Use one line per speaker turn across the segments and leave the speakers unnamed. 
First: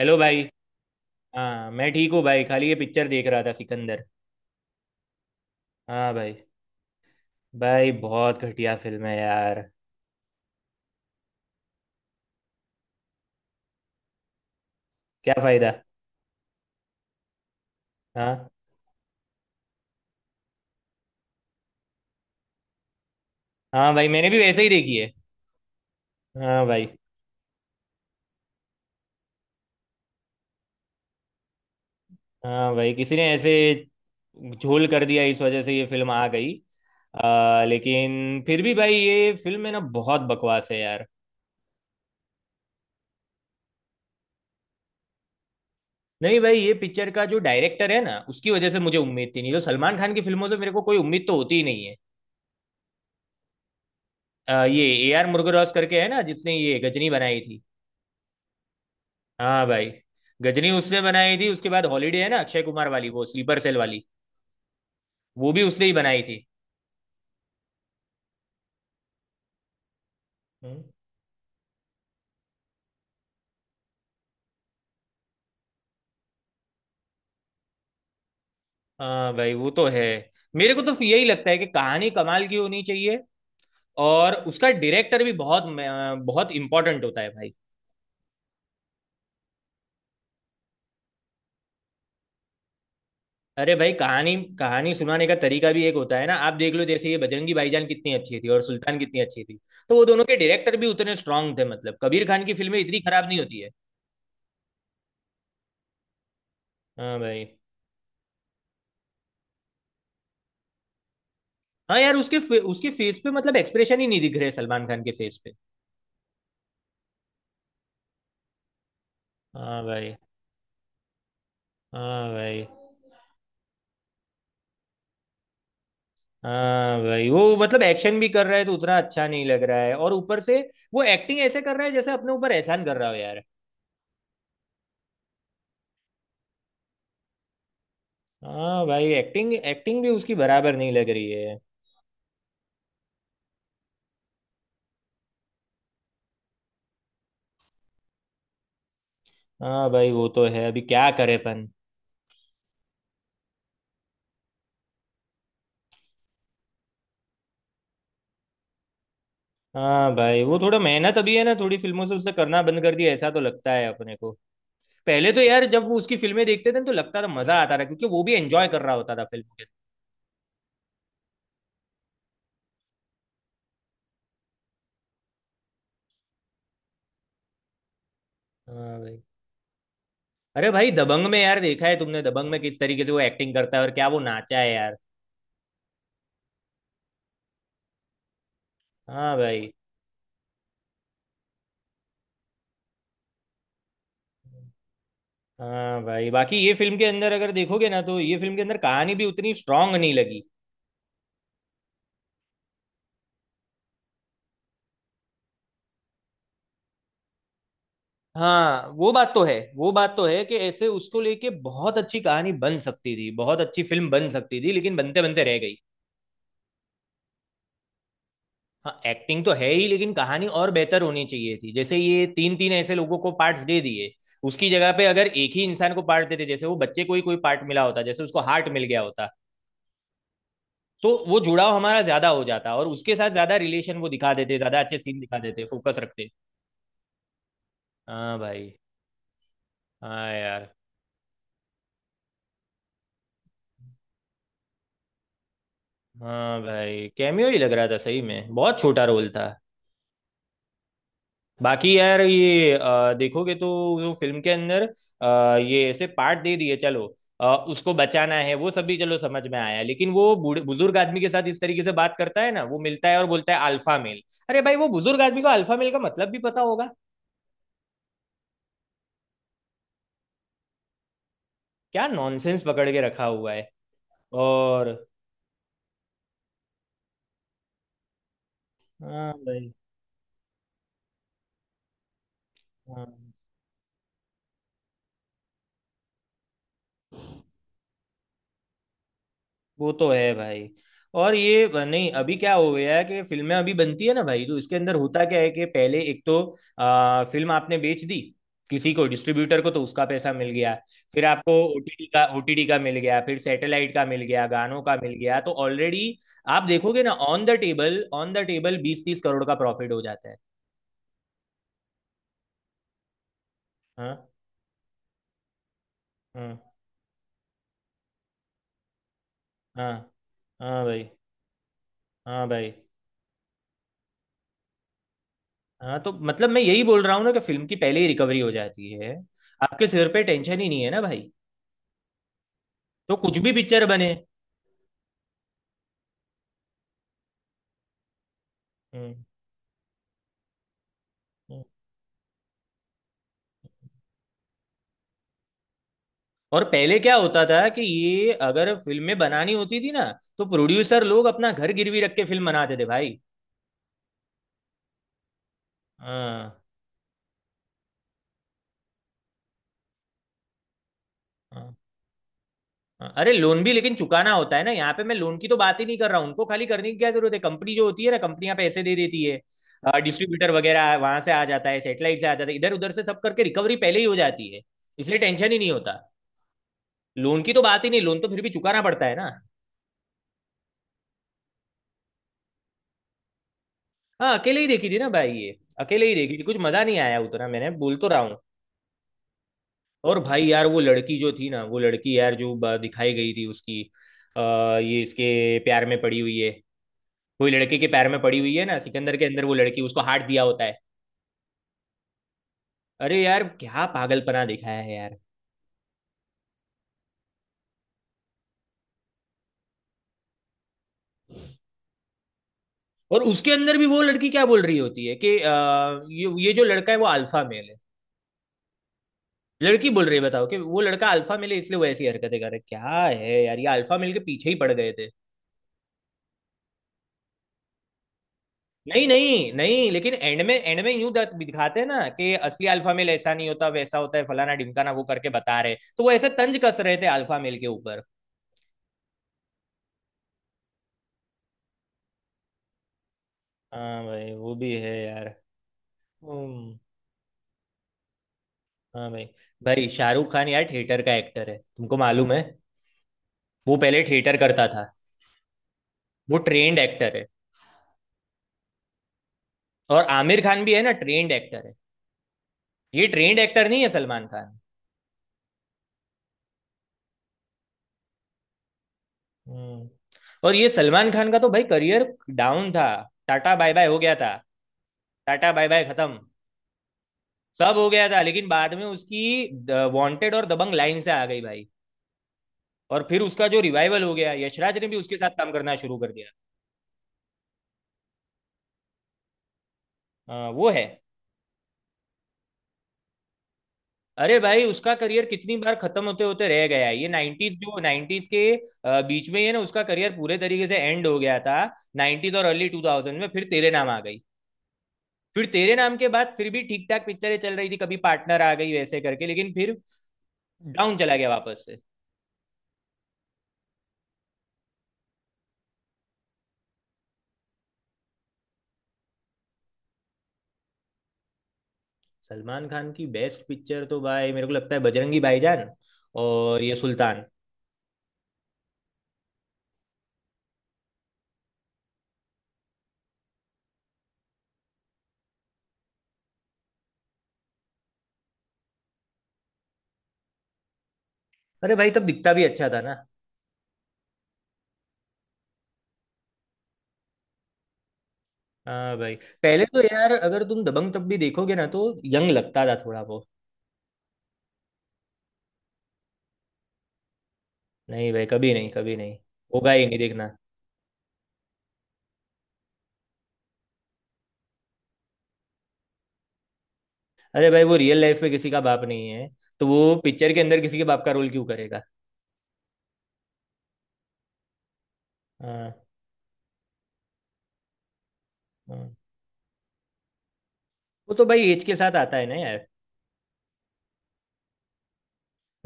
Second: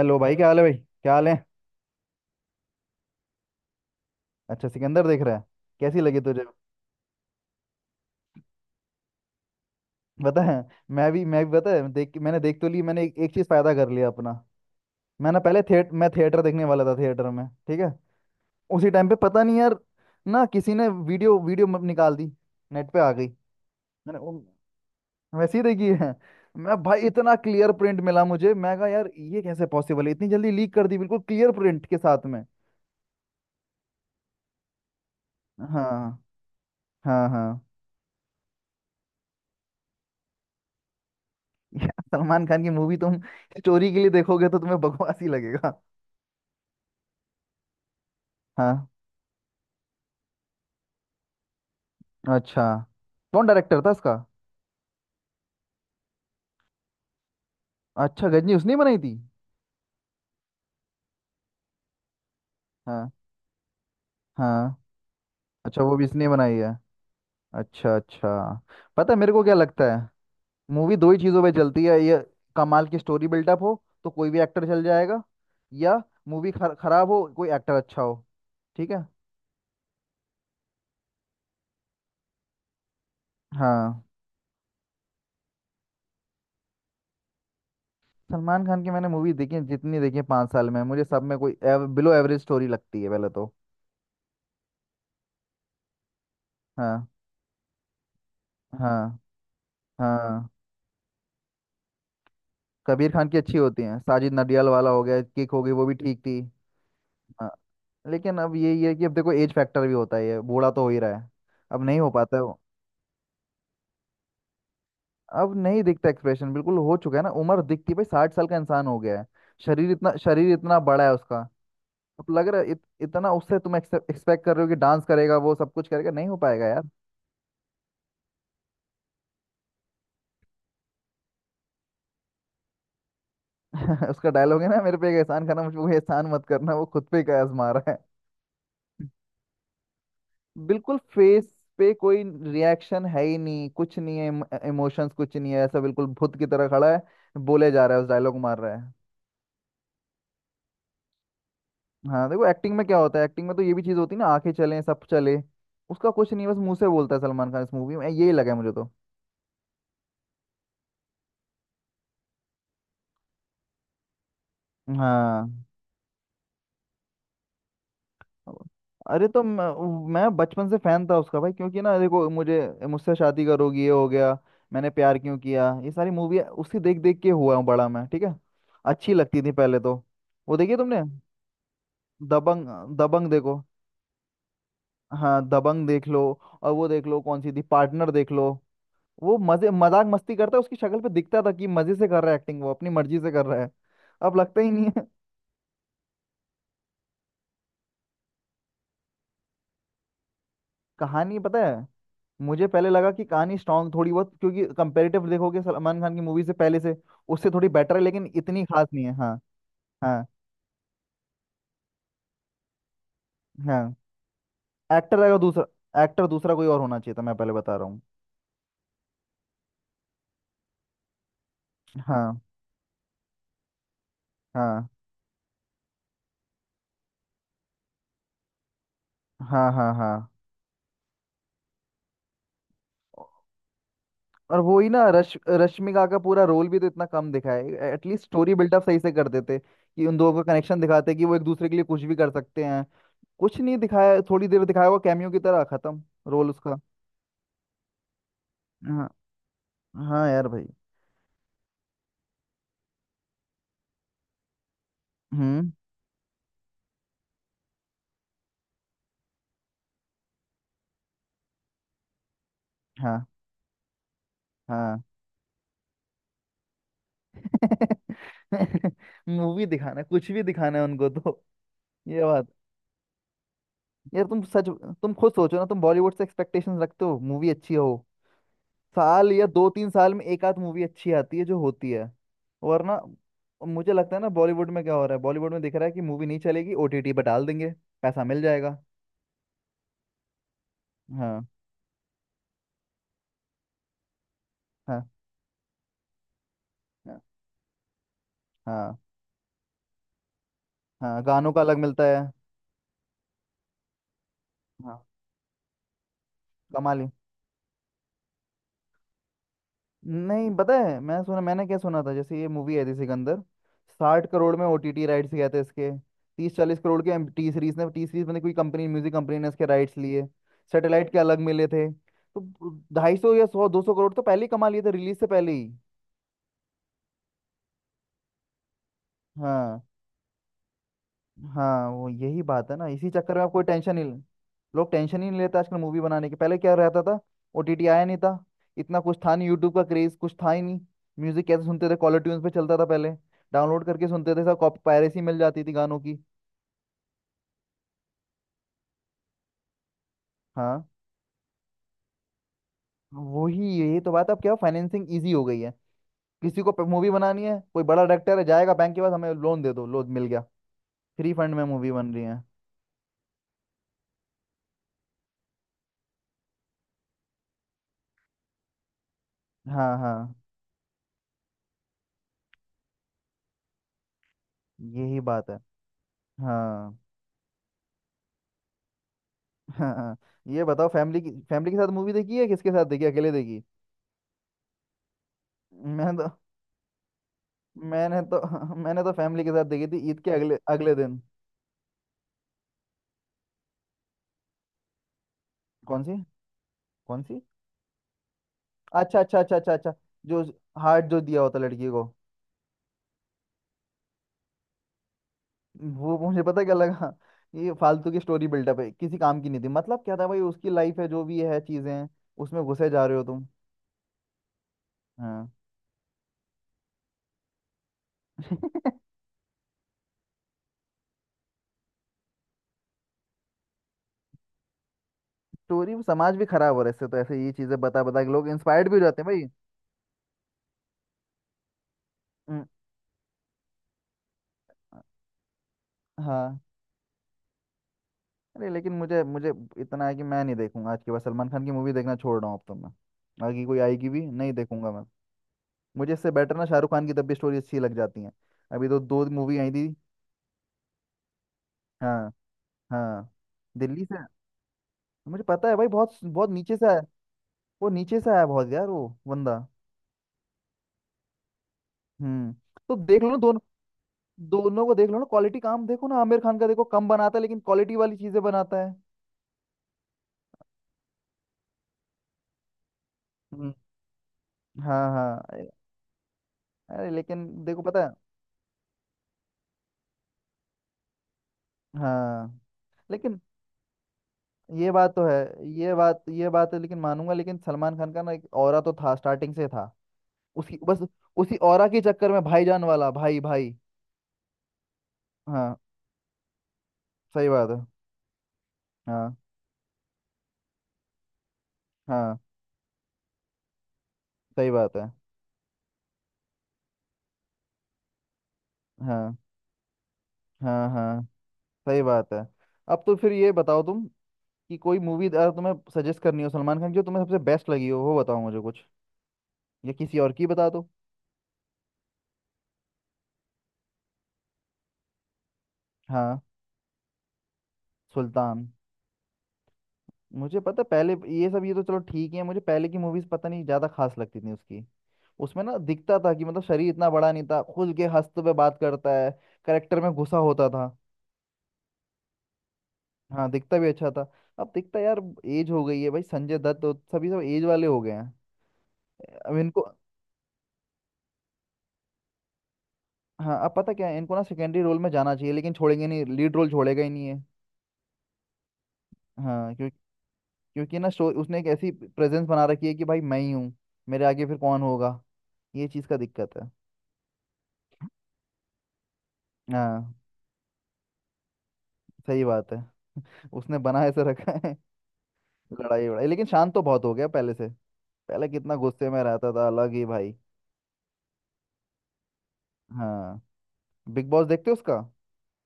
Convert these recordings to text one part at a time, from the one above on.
Hello
भाई,
भाई।
क्या हाल है? भाई, क्या हाल है?
हाँ, मैं ठीक हूँ भाई। खाली ये पिक्चर देख रहा था, सिकंदर।
अच्छा, सिकंदर देख रहा है। कैसी
हाँ
लगी
भाई।
तुझे?
भाई बहुत घटिया फिल्म है यार।
पता है। मैं भी पता है, देख मैंने देख तो ली। मैंने एक चीज फायदा कर लिया अपना। मैं
क्या
ना पहले
फायदा?
थिएट मैं थिएटर देखने वाला था, थिएटर में, ठीक है।
हाँ।
उसी टाइम पे पता नहीं यार, ना किसी ने वीडियो वीडियो म- निकाल दी, नेट पे आ गई।
हाँ भाई,
मैंने
मैंने भी
वो-
वैसे ही देखी है।
वैसे ही देखी है।
हाँ
मैं
भाई।
भाई, इतना क्लियर प्रिंट मिला मुझे, मैं कहा यार ये कैसे पॉसिबल है इतनी जल्दी लीक कर दी बिल्कुल क्लियर प्रिंट के साथ में।
हाँ भाई, किसी ने ऐसे झोल कर दिया, इस वजह से ये फिल्म
हाँ।
आ गई।
हाँ हाँ।
लेकिन फिर भी भाई ये फिल्म है ना, बहुत बकवास है यार।
यार सलमान खान की मूवी तुम स्टोरी के लिए देखोगे तो तुम्हें बकवास ही लगेगा।
नहीं भाई, ये पिक्चर का जो डायरेक्टर है ना, उसकी वजह से
हाँ।
मुझे उम्मीद थी, नहीं तो सलमान खान की फिल्मों से मेरे को कोई उम्मीद तो होती ही नहीं है।
अच्छा, कौन डायरेक्टर था इसका?
ये AR मुरुगदॉस करके है ना, जिसने ये गजनी बनाई थी।
अच्छा, गजनी उसने ही बनाई थी।
हाँ भाई। गजनी उसने बनाई थी, उसके बाद हॉलीडे है ना, अक्षय कुमार वाली,
हाँ।
वो स्लीपर सेल वाली।
हाँ।
वो भी
अच्छा,
उसने ही
वो भी
बनाई
इसने
थी।
बनाई है। अच्छा अच्छा। पता है मेरे को क्या लगता है?
हम्म।
मूवी दो ही चीज़ों पे चलती है ये। कमाल की स्टोरी बिल्डअप हो तो कोई भी एक्टर चल जाएगा, या मूवी खराब हो कोई एक्टर अच्छा हो। ठीक है।
हाँ भाई, वो तो है। मेरे को तो यही लगता है कि कहानी कमाल की होनी चाहिए।
हाँ।
और उसका डायरेक्टर भी बहुत बहुत इंपॉर्टेंट होता है भाई।
सलमान खान की मैंने मूवी देखी है, जितनी देखी है 5 साल में, मुझे सब में कोई बिलो एवरेज स्टोरी लगती है पहले तो।
अरे भाई, कहानी कहानी सुनाने का तरीका भी एक होता है ना। आप देख लो,
हाँ।
जैसे ये बजरंगी भाईजान कितनी अच्छी थी और सुल्तान
हाँ
कितनी अच्छी थी। तो वो दोनों के
हाँ।
डायरेक्टर भी उतने स्ट्रांग थे। मतलब कबीर खान की फिल्में इतनी
कबीर
खराब
खान
नहीं
की अच्छी
होती है।
होती हैं। साजिद नडियाल वाला हो गया, किक हो गई, वो भी ठीक थी।
हाँ भाई।
हाँ। लेकिन अब यही है कि, अब देखो, एज फैक्टर भी होता है, ये बूढ़ा तो हो ही रहा है। अब
हाँ
नहीं हो
यार,
पाता है वो।
उसके फेस पे मतलब एक्सप्रेशन ही नहीं दिख रहे सलमान खान के फेस पे।
अब नहीं दिखता एक्सप्रेशन, बिल्कुल हो चुका है ना, उम्र दिखती भाई, 60 साल का इंसान हो गया है।
हाँ
शरीर इतना,
भाई।
शरीर इतना बड़ा है उसका। अब
हाँ
लग रहा
भाई।
है इतना उससे तुम एक्सपेक्ट कर रहे हो कि डांस करेगा, वो सब कुछ करेगा, नहीं हो पाएगा यार।
हाँ भाई, वो मतलब एक्शन भी कर रहा है तो उतना अच्छा नहीं लग रहा है, और ऊपर से वो एक्टिंग ऐसे कर रहा है जैसे अपने ऊपर एहसान कर रहा हो यार।
उसका डायलॉग है ना, मेरे पे एक एहसान करना, मुझ पे कोई एहसान मत करना, वो खुद पे एक आजमा रहा है।
हाँ भाई, एक्टिंग एक्टिंग भी उसकी बराबर नहीं
बिल्कुल
लग रही
फेस
है।
पे कोई रिएक्शन है ही नहीं, कुछ नहीं है, इमोशंस कुछ नहीं है, ऐसा बिल्कुल भूत की तरह खड़ा है, बोले जा रहा है, उस डायलॉग मार रहा है।
हाँ भाई, वो तो है। अभी क्या करे अपन।
हाँ देखो, एक्टिंग में क्या होता है, एक्टिंग में तो ये भी चीज़ होती है ना, आंखें चले, सब चले। उसका कुछ नहीं है, बस मुंह से बोलता है सलमान खान इस मूवी में, यही लगा है मुझे तो।
हाँ भाई, वो थोड़ा मेहनत अभी है ना, थोड़ी फिल्मों से उससे करना बंद कर दिया, ऐसा तो लगता है अपने को। पहले तो
हाँ।
यार जब वो उसकी फिल्में देखते थे ना, तो लगता था, मजा आता था, क्योंकि वो भी एंजॉय कर रहा होता था
अरे तो
फिल्म के।
मैं बचपन से फैन था उसका भाई, क्योंकि ना देखो मुझे, मुझसे शादी करोगी, ये हो गया, मैंने प्यार क्यों किया, ये सारी मूवी उसी देख देख के हुआ हूँ बड़ा मैं, ठीक है।
हाँ
अच्छी
भाई।
लगती थी पहले तो। वो
अरे
देखिए
भाई,
तुमने
दबंग में यार देखा है तुमने, दबंग में
दबंग,
किस तरीके से वो
दबंग
एक्टिंग
देखो।
करता है और क्या वो नाचा है यार।
हाँ दबंग देख लो, और वो देख लो कौन सी थी, पार्टनर देख लो।
हाँ
वो
भाई।
मजे मजाक मस्ती करता है, उसकी शक्ल पे दिखता था कि मजे से कर रहा है एक्टिंग, वो अपनी मर्जी से कर रहा है। अब लगता ही नहीं है।
हाँ भाई, बाकी ये फिल्म के अंदर अगर देखोगे ना तो ये फिल्म के अंदर कहानी भी उतनी स्ट्रांग नहीं लगी।
कहानी पता है, मुझे पहले लगा कि कहानी स्ट्रांग थोड़ी बहुत, क्योंकि कंपेरेटिव देखोगे सलमान खान की मूवी से पहले से उससे थोड़ी बेटर है, लेकिन इतनी
हाँ,
खास नहीं
वो
है।
बात
हाँ।
तो है, वो बात तो
हाँ
है कि ऐसे उसको लेके बहुत अच्छी कहानी बन सकती थी, बहुत अच्छी
हाँ।
फिल्म बन सकती थी, लेकिन
एक्टर
बनते
अगर
बनते रह
दूसरा,
गई।
एक्टर दूसरा कोई और होना चाहिए था, मैं पहले बता रहा हूँ।
हाँ, एक्टिंग तो है ही लेकिन कहानी और बेहतर होनी चाहिए थी। जैसे ये
हाँ।
तीन तीन ऐसे लोगों को पार्ट्स दे दिए। उसकी
हाँ
जगह पे अगर एक ही इंसान को पार्ट देते, जैसे वो बच्चे को ही कोई पार्ट मिला होता, जैसे उसको हार्ट मिल गया होता,
हाँ हाँ। हाँ।
तो वो जुड़ाव हमारा ज्यादा हो जाता और उसके साथ ज्यादा रिलेशन वो दिखा देते,
और वो
ज्यादा
ही
अच्छे
ना,
सीन
रश
दिखा देते, फोकस
रश्मिका का
रखते।
पूरा रोल भी तो इतना कम दिखाया है, एटलीस्ट
हाँ
स्टोरी
भाई।
बिल्डअप सही से कर देते कि उन
हाँ
दोनों का
यार।
कनेक्शन दिखाते, कि वो एक दूसरे के लिए कुछ भी कर सकते हैं। कुछ नहीं दिखाया, थोड़ी देर दिखाया हुआ, कैमियो की तरह खत्म रोल
हाँ
उसका।
भाई, कैमियो ही लग रहा था, सही में बहुत छोटा
हाँ।
रोल था।
हाँ यार भाई।
बाकी यार, ये देखोगे तो वो फिल्म के अंदर
हम्म।
ये ऐसे पार्ट दे दिए, चलो। उसको बचाना है, वो सब भी चलो, समझ में आया। लेकिन वो बूढ़े बुजुर्ग आदमी के साथ इस तरीके से बात करता है ना, वो मिलता है और
हाँ।
बोलता है अल्फा मेल। अरे भाई, वो
हाँ।
बुजुर्ग आदमी को अल्फा मेल का मतलब भी पता होगा?
मूवी दिखाना, कुछ भी दिखाना है उनको तो।
क्या
ये बात,
नॉनसेंस पकड़ के रखा हुआ है।
यार तुम सच,
और।
तुम खुद सोचो ना, तुम बॉलीवुड से एक्सपेक्टेशंस रखते हो मूवी अच्छी हो। साल
हाँ
या दो
भाई।
तीन साल में एक आध मूवी अच्छी आती है, जो होती है। वरना,
हाँ,
मुझे लगता है ना, बॉलीवुड में क्या हो रहा है, बॉलीवुड में दिख रहा है कि मूवी नहीं चलेगी ओटीटी पर डाल देंगे, पैसा मिल जाएगा।
वो तो है भाई। और
हाँ।
ये नहीं, अभी क्या हो गया है कि फिल्में अभी बनती है ना भाई, तो इसके अंदर
हाँ
होता क्या है कि पहले एक तो
हाँ।
फिल्म आपने बेच दी। किसी
हाँ
को डिस्ट्रीब्यूटर को, तो उसका पैसा मिल गया।
हाँ
फिर आपको
गानों का अलग मिलता
ओटीटी
है।
का ओटीटी का मिल गया, फिर सैटेलाइट का मिल गया, गानों का
हाँ।
मिल गया, तो ऑलरेडी आप
कमाल
देखोगे
ही।
ना, ऑन द टेबल 20-30 करोड़ का प्रॉफिट हो जाता है।
नहीं पता है, मैं सुना, मैंने क्या सुना था, जैसे ये मूवी आई थी सिकंदर, साठ
हाँ।
करोड़ में ओटीटी राइट्स गए थे इसके,
हाँ।
30-40 करोड़ के, टी सीरीज ने, टी सीरीज में कोई कंपनी, म्यूजिक कंपनी ने इसके
हाँ।
राइट्स लिए,
हाँ भाई।
सैटेलाइट के अलग मिले थे,
हाँ
तो
भाई।
250 या 100-200 करोड़ तो पहले ही कमा लिए थे रिलीज से पहले ही।
हाँ, तो मतलब मैं यही बोल रहा हूँ ना कि फिल्म की पहले ही रिकवरी हो जाती है।
हाँ।
आपके सिर पे टेंशन ही नहीं है ना भाई।
हाँ वो यही बात है ना, इसी
तो
चक्कर
कुछ
में आप
भी
कोई
पिक्चर
टेंशन ही,
बने।
लोग टेंशन ही नहीं लेते आजकल मूवी बनाने की, पहले क्या रहता था, ओटीटी आया नहीं था, इतना कुछ
हम्म।
था नहीं, यूट्यूब का क्रेज कुछ था ही नहीं। म्यूजिक
हम्म।
कैसे सुनते थे, कॉलर ट्यून्स पे चलता था पहले, डाउनलोड करके सुनते थे, सब कॉपी पायरेसी मिल जाती थी गानों की।
और पहले क्या होता था कि ये अगर फिल्में बनानी होती थी ना, तो
हाँ
प्रोड्यूसर लोग अपना घर गिरवी रख के फिल्म बनाते थे भाई।
वही, यही तो बात है, अब क्या फाइनेंसिंग इजी हो गई है।
हाँ।
किसी को मूवी बनानी है, कोई बड़ा डायरेक्टर है, जाएगा बैंक के पास, हमें लोन दे दो, लोन मिल गया, फ्री फंड में
हाँ
मूवी बन रही है।
हाँ। अरे लोन भी लेकिन चुकाना होता है ना यहाँ पे, मैं लोन की तो बात ही नहीं कर रहा हूँ। उनको खाली करने की क्या जरूरत है, कंपनी जो होती है ना, कंपनियां पैसे दे देती
हाँ
है।
हाँ
डिस्ट्रीब्यूटर वगैरह वहां से आ जाता है, सेटेलाइट से आ जाता है, इधर उधर से सब करके रिकवरी पहले ही हो जाती है। इसलिए
यही बात
टेंशन
है।
ही नहीं होता।
हाँ
लोन की तो बात ही नहीं, लोन तो फिर भी चुकाना पड़ता है ना।
हाँ हाँ। ये बताओ फैमिली की, फैमिली के साथ मूवी देखी है, किसके साथ देखी, अकेले देखी?
हाँ, अकेले ही देखी थी ना भाई, ये अकेले ही
मैंने तो,
देखी थी, कुछ मजा नहीं आया उतना, मैंने बोल तो रहा
मैंने
हूँ।
तो मैंने तो फैमिली के साथ देखी थी,
और
ईद के
भाई
अगले
यार, वो
अगले
लड़की
दिन।
जो थी ना, वो लड़की यार, जो दिखाई गई थी उसकी। ये इसके प्यार में
कौन सी?
पड़ी हुई है।
कौन सी?
कोई लड़के के प्यार में पड़ी हुई है ना सिकंदर
अच्छा
के
अच्छा
अंदर, वो
अच्छा अच्छा
लड़की,
अच्छा।
उसको हार्ट
जो
दिया होता है।
हार्ट जो दिया होता लड़की को,
अरे यार, क्या पागलपना दिखाया है यार।
वो, मुझे पता क्या लगा, ये फालतू की स्टोरी बिल्डअप है, किसी काम की नहीं थी, मतलब क्या था भाई, उसकी लाइफ है जो भी है, चीजें हैं, उसमें घुसे जा रहे
और
हो तुम।
उसके अंदर भी वो लड़की क्या बोल रही होती है कि
हाँ।
ये जो लड़का है वो अल्फा मेल है। लड़की बोल रही है बताओ, कि वो लड़का अल्फा मेल है इसलिए वो ऐसी हरकतें कर रहा है। क्या है यार, ये अल्फा मेल के पीछे ही पड़ गए।
स्टोरी, समाज भी खराब हो रहा है इससे तो, ऐसे ये चीजें बता बता के लोग इंस्पायर्ड भी हो
नहीं
जाते हैं भाई।
नहीं नहीं, लेकिन एंड में, एंड में यूं दिखाते हैं ना कि
हम्म।
असली अल्फा मेल ऐसा नहीं होता, वैसा होता है, फलाना ढिमकाना, वो करके बता रहे, तो वो ऐसे तंज
हाँ।
कस रहे थे अल्फा मेल के ऊपर।
अरे लेकिन मुझे, मुझे इतना है कि मैं नहीं देखूंगा आज के बाद, सलमान खान की मूवी देखना छोड़ रहा हूँ अब तो मैं, आगे कोई
हाँ
आएगी भी
भाई,
नहीं
वो भी
देखूंगा
है
मैं।
यार।
मुझे इससे बेटर ना
हम्म।
शाहरुख खान की, तब भी स्टोरी अच्छी लग जाती है, अभी तो
हाँ भाई।
दो मूवी आई थी।
भाई शाहरुख खान यार थिएटर का एक्टर है, तुमको
हाँ।
मालूम है?
हाँ।
वो पहले
दिल्ली से,
थिएटर करता था।
मुझे पता है भाई, बहुत
वो
बहुत नीचे
ट्रेंड
से आया,
एक्टर है।
वो नीचे से आया बहुत यार वो बंदा।
और आमिर खान भी है ना, ट्रेंड एक्टर है।
हम्म। तो
ये
देख लो ना
ट्रेंड
दोनों,
एक्टर नहीं है सलमान खान।
दोनों को देख लो ना, क्वालिटी काम देखो ना, आमिर खान का देखो, कम बनाता है लेकिन क्वालिटी वाली चीजें बनाता है।
हम्म। और ये सलमान खान का तो भाई करियर डाउन था। टाटा बाय
हम्म।
बाय हो गया था।
हाँ हाँ।
टाटा बाय
अरे,
बाय खत्म।
अरे लेकिन
सब
देखो
हो
पता
गया
है।
था, लेकिन बाद में उसकी वांटेड और दबंग लाइन से आ गई भाई।
हाँ
और फिर
लेकिन
उसका जो रिवाइवल हो गया, यशराज ने
ये
भी
बात
उसके
तो
साथ काम
है,
करना
ये
शुरू कर
बात,
दिया।
ये बात है लेकिन, मानूंगा, लेकिन सलमान खान का ना एक ऑरा तो था स्टार्टिंग से था,
वो
उसी बस,
है।
उसी ऑरा के चक्कर में भाईजान वाला, भाई भाई।
अरे भाई, उसका करियर कितनी बार
हाँ
खत्म होते होते रह गया है। ये
सही
90s,
बात
जो
है।
नाइन्टीज के बीच
हाँ
में, ये ना उसका करियर पूरे तरीके से एंड हो गया था। नाइन्टीज
हाँ
और अर्ली 2000 में फिर तेरे नाम आ गई।
सही बात है।
फिर तेरे नाम के बाद फिर भी ठीक ठाक पिक्चरें चल रही थी, कभी पार्टनर आ गई वैसे करके,
हाँ
लेकिन फिर
हाँ
डाउन चला
हाँ
गया वापस से।
सही बात है। अब तो फिर ये बताओ तुम कि कोई मूवी अगर तुम्हें सजेस्ट करनी हो सलमान खान की, जो तुम्हें सबसे बेस्ट लगी हो वो बताओ मुझे कुछ, या किसी और की बता दो।
सलमान खान की बेस्ट पिक्चर तो भाई मेरे को लगता है बजरंगी भाईजान।
हाँ
और ये सुल्तान।
सुल्तान, मुझे पता, पहले ये सब, ये तो चलो ठीक है, मुझे पहले की मूवीज पता नहीं, ज्यादा खास लगती थी उसकी, उसमें ना दिखता था कि मतलब शरीर इतना बड़ा नहीं था, खुल के हंसते हुए बात करता है, करेक्टर में घुसा होता था।
अरे भाई, तब दिखता भी अच्छा था ना।
हाँ दिखता भी अच्छा था। अब दिखता यार, एज हो गई है भाई, संजय दत्त तो सभी, सब एज वाले हो गए हैं।
हाँ भाई।
अब
पहले तो
इनको,
यार अगर तुम दबंग तब भी देखोगे ना, तो यंग लगता था थोड़ा वो।
हाँ अब पता क्या है, इनको ना सेकेंडरी रोल में जाना चाहिए, लेकिन छोड़ेंगे नहीं, लीड रोल छोड़ेगा ही नहीं है।
नहीं भाई, कभी नहीं कभी नहीं, होगा
हाँ
ही
क्योंकि,
नहीं, देखना।
क्योंकि ना शो, उसने एक ऐसी प्रेजेंस बना रखी है कि भाई मैं ही हूँ, मेरे आगे फिर कौन होगा, ये चीज़ का दिक्कत है।
अरे भाई, वो रियल लाइफ में किसी का बाप नहीं है, तो वो
हाँ
पिक्चर के अंदर किसी के बाप का रोल क्यों करेगा।
सही बात है, उसने बना ऐसे रखा है।
हाँ
लड़ाई वड़ाई, लेकिन शांत तो बहुत हो गया पहले से, पहले कितना
हाँ।
गुस्से में रहता था, अलग ही भाई।
वो तो भाई एज के साथ आता है ना यार।
हाँ। बिग बॉस देखते हो उसका?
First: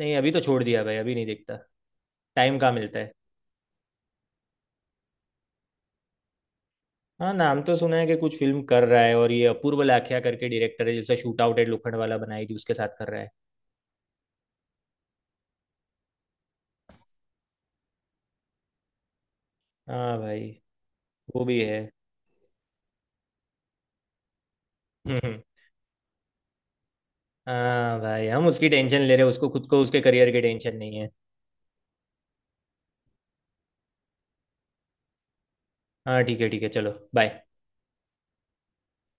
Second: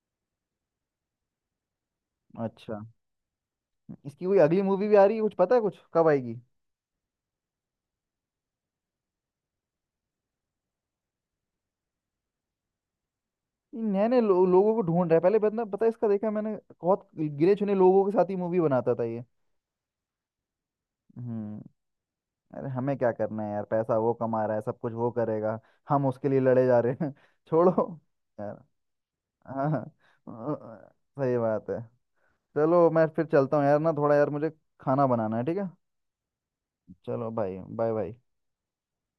नहीं, अभी तो छोड़ दिया भाई, अभी नहीं देखता। टाइम कहाँ
अच्छा।
मिलता है।
इसकी कोई अगली मूवी भी आ रही है कुछ पता है, कुछ कब आएगी?
हाँ, नाम तो सुना है कि कुछ फिल्म कर रहा है, और ये अपूर्व लाखिया करके डायरेक्टर है, जिसने shoot out at Lokhandwala बनाई थी, उसके साथ कर रहा है।
ये नए नए लोगों को ढूंढ रहा है, पहले बंदा पता है इसका, देखा मैंने, बहुत गिने चुने लोगों के साथ ही मूवी बनाता था ये।
हाँ भाई, वो
हम्म।
भी है।
अरे हमें क्या करना है यार, पैसा वो कमा रहा है, सब कुछ वो
हम्म।
करेगा, हम उसके लिए लड़े जा रहे हैं। छोड़ो
हाँ भाई, हम
यार।
उसकी टेंशन ले रहे हैं, उसको खुद को
हाँ।
उसके करियर की टेंशन
अ,
नहीं है।
सही बात है। चलो मैं फिर चलता हूँ यार, ना थोड़ा यार मुझे खाना बनाना है, ठीक है?
हाँ ठीक है ठीक है, चलो
चलो
बाय।
भाई, बाय बाय।